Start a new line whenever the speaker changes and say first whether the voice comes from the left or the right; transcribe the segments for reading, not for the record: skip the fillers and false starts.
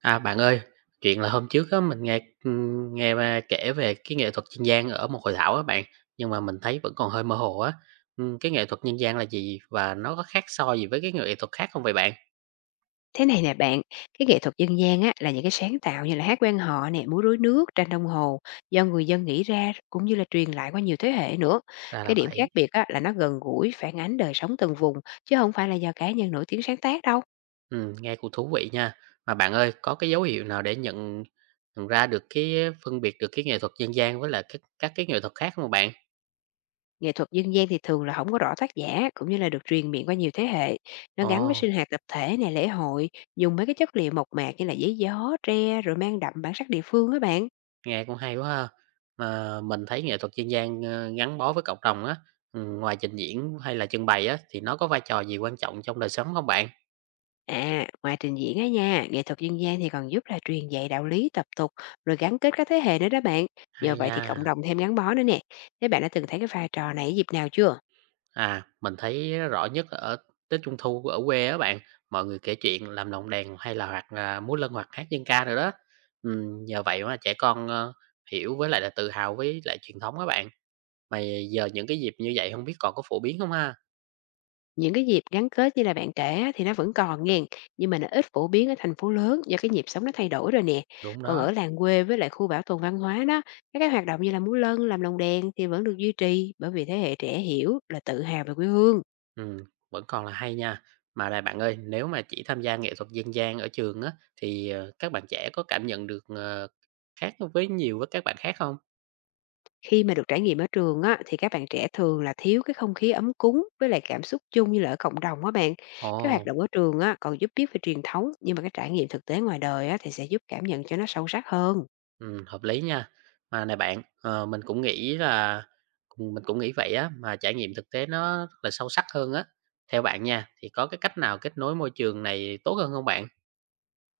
right: À, bạn ơi, chuyện là hôm trước á, mình nghe, nghe ba kể về cái nghệ thuật dân gian ở một hội thảo á bạn, nhưng mà mình thấy vẫn còn hơi mơ hồ á. Cái nghệ thuật dân gian là gì và nó có khác so gì với cái nghệ thuật khác không vậy bạn?
left: Thế này nè bạn, cái nghệ thuật dân gian á, là những cái sáng tạo như là hát quan họ nè, múa rối nước, tranh đồng hồ do người dân nghĩ ra cũng như là truyền lại qua nhiều thế hệ nữa.
right: Ra là
left: Cái điểm
right: vậy.
left: khác biệt á, là nó gần gũi, phản ánh đời sống từng vùng chứ không phải là do cá nhân nổi tiếng sáng tác đâu.
right: Nghe cũng thú vị nha. Mà bạn ơi, có cái dấu hiệu nào để nhận nhận ra được cái, phân biệt được cái nghệ thuật dân gian với là các cái nghệ thuật khác không bạn?
left: Nghệ thuật dân gian thì thường là không có rõ tác giả cũng như là được truyền miệng qua nhiều thế hệ. Nó gắn với
right: Ồ.
left: sinh hoạt tập thể nè, lễ hội, dùng mấy cái chất liệu mộc mạc như là giấy gió, tre rồi mang đậm bản sắc địa phương á bạn.
right: Nghe cũng hay quá ha. Mà mình thấy nghệ thuật dân gian, gắn bó với cộng đồng á, ngoài trình diễn hay là trưng bày á, thì nó có vai trò gì quan trọng trong đời sống không bạn?
left: À, ngoài trình diễn á nha, nghệ thuật dân gian thì còn giúp là truyền dạy đạo lý, tập tục, rồi gắn kết các thế hệ nữa đó bạn.
right: Hay
left: Nhờ vậy thì cộng
right: nha.
left: đồng thêm gắn bó nữa nè. Thế bạn đã từng thấy cái vai trò này ở dịp nào chưa?
right: À, mình thấy rõ nhất là ở Tết Trung thu ở quê á bạn, mọi người kể chuyện, làm lồng đèn hay là hoặc là múa lân hoặc hát dân ca đồ đó. Nhờ vậy mà trẻ con, hiểu với lại là tự hào với lại truyền thống các bạn. Mà giờ những cái dịp như vậy không biết còn có phổ biến không ha?
left: Những cái dịp gắn kết như là bạn kể á, thì nó vẫn còn nghe, nhưng mà nó ít phổ biến ở thành phố lớn do cái nhịp sống nó thay đổi rồi nè.
right: Đúng
left: Còn
right: đó.
left: ở làng quê với lại khu bảo tồn văn hóa đó, các cái hoạt động như là múa lân, làm lồng đèn thì vẫn được duy trì bởi vì thế hệ trẻ hiểu là tự hào về quê hương.
right: Ừm, vẫn còn là hay nha. Mà này bạn ơi, nếu mà chỉ tham gia nghệ thuật dân gian ở trường á, thì, các bạn trẻ có cảm nhận được, khác với nhiều với các bạn khác không?
left: Khi mà được trải nghiệm ở trường á, thì các bạn trẻ thường là thiếu cái không khí ấm cúng với lại cảm xúc chung như là ở cộng đồng á bạn. Cái hoạt
right: Ồ,
left: động ở trường á, còn giúp biết về truyền thống, nhưng mà cái trải nghiệm thực tế ngoài đời á, thì sẽ giúp cảm nhận cho nó sâu sắc hơn.
right: hợp lý nha. Mà này bạn, mình cũng nghĩ vậy á, mà trải nghiệm thực tế nó rất là sâu sắc hơn á. Theo bạn nha, thì có cái cách nào kết nối môi trường này tốt hơn không bạn?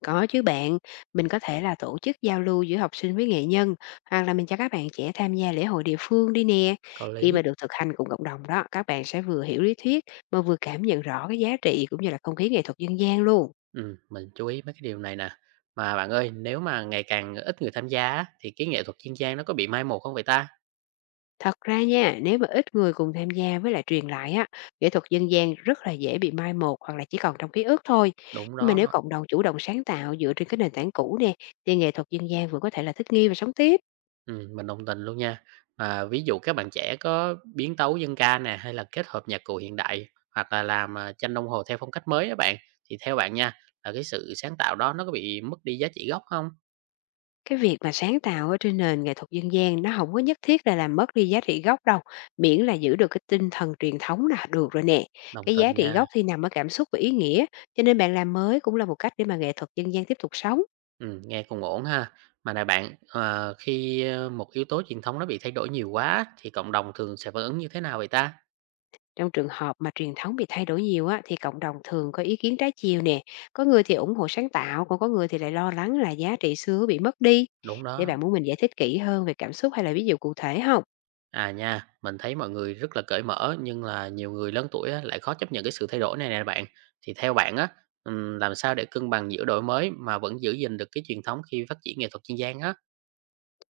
left: Có chứ bạn, mình có thể là tổ chức giao lưu giữa học sinh với nghệ nhân, hoặc là mình cho các bạn trẻ tham gia lễ hội địa phương đi nè.
right: Có
left: Khi
right: lý.
left: mà được thực hành cùng cộng đồng đó, các bạn sẽ vừa hiểu lý thuyết mà vừa cảm nhận rõ cái giá trị cũng như là không khí nghệ thuật dân gian luôn.
right: Mình chú ý mấy cái điều này nè. Mà bạn ơi, nếu mà ngày càng ít người tham gia á, thì cái nghệ thuật dân gian nó có bị mai một không vậy ta?
left: Thật ra nha, nếu mà ít người cùng tham gia với lại truyền lại á, nghệ thuật dân gian rất là dễ bị mai một hoặc là chỉ còn trong ký ức thôi.
right: Đúng
left: Nhưng mà
right: đó,
left: nếu cộng đồng chủ động sáng tạo dựa trên cái nền tảng cũ nè, thì nghệ thuật dân gian vẫn có thể là thích nghi và sống tiếp.
right: mình đồng tình luôn nha. Mà ví dụ các bạn trẻ có biến tấu dân ca nè, hay là kết hợp nhạc cụ hiện đại, hoặc là làm, à, tranh đồng hồ theo phong cách mới á bạn, thì theo bạn nha, là cái sự sáng tạo đó nó có bị mất đi giá trị gốc không?
left: Cái việc mà sáng tạo ở trên nền nghệ thuật dân gian nó không có nhất thiết là làm mất đi giá trị gốc đâu, miễn là giữ được cái tinh thần truyền thống là được rồi nè.
right: Đồng
left: Cái giá
right: tình
left: trị
right: nha,
left: gốc thì nằm ở cảm xúc và ý nghĩa, cho nên bạn làm mới cũng là một cách để mà nghệ thuật dân gian tiếp tục sống.
right: nghe cũng ổn ha. Mà này bạn, khi một yếu tố truyền thống nó bị thay đổi nhiều quá thì cộng đồng thường sẽ phản ứng như thế nào vậy ta?
left: Trong trường hợp mà truyền thống bị thay đổi nhiều á, thì cộng đồng thường có ý kiến trái chiều nè. Có người thì ủng hộ sáng tạo, còn có người thì lại lo lắng là giá trị xưa bị mất đi.
right: Đúng
left: Để
right: đó.
left: bạn muốn mình giải thích kỹ hơn về cảm xúc hay là ví dụ cụ thể không?
right: À nha, mình thấy mọi người rất là cởi mở nhưng là nhiều người lớn tuổi á, lại khó chấp nhận cái sự thay đổi này nè bạn. Thì theo bạn á, làm sao để cân bằng giữa đổi mới mà vẫn giữ gìn được cái truyền thống khi phát triển nghệ thuật dân gian á?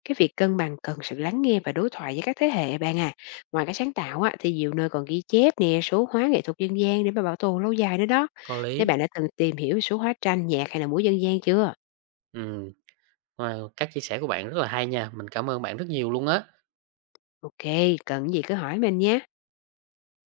left: Cái việc cân bằng cần sự lắng nghe và đối thoại với các thế hệ bạn à. Ngoài cái sáng tạo á, thì nhiều nơi còn ghi chép nè, số hóa nghệ thuật dân gian để mà bảo tồn lâu dài nữa đó.
right: Có
left: Thế
right: lý.
left: bạn đã từng tìm hiểu về số hóa tranh, nhạc hay là múa dân gian chưa?
right: Ừm, wow, các chia sẻ của bạn rất là hay nha. Mình cảm ơn bạn rất nhiều luôn á.
left: Ok, cần gì cứ hỏi mình nhé.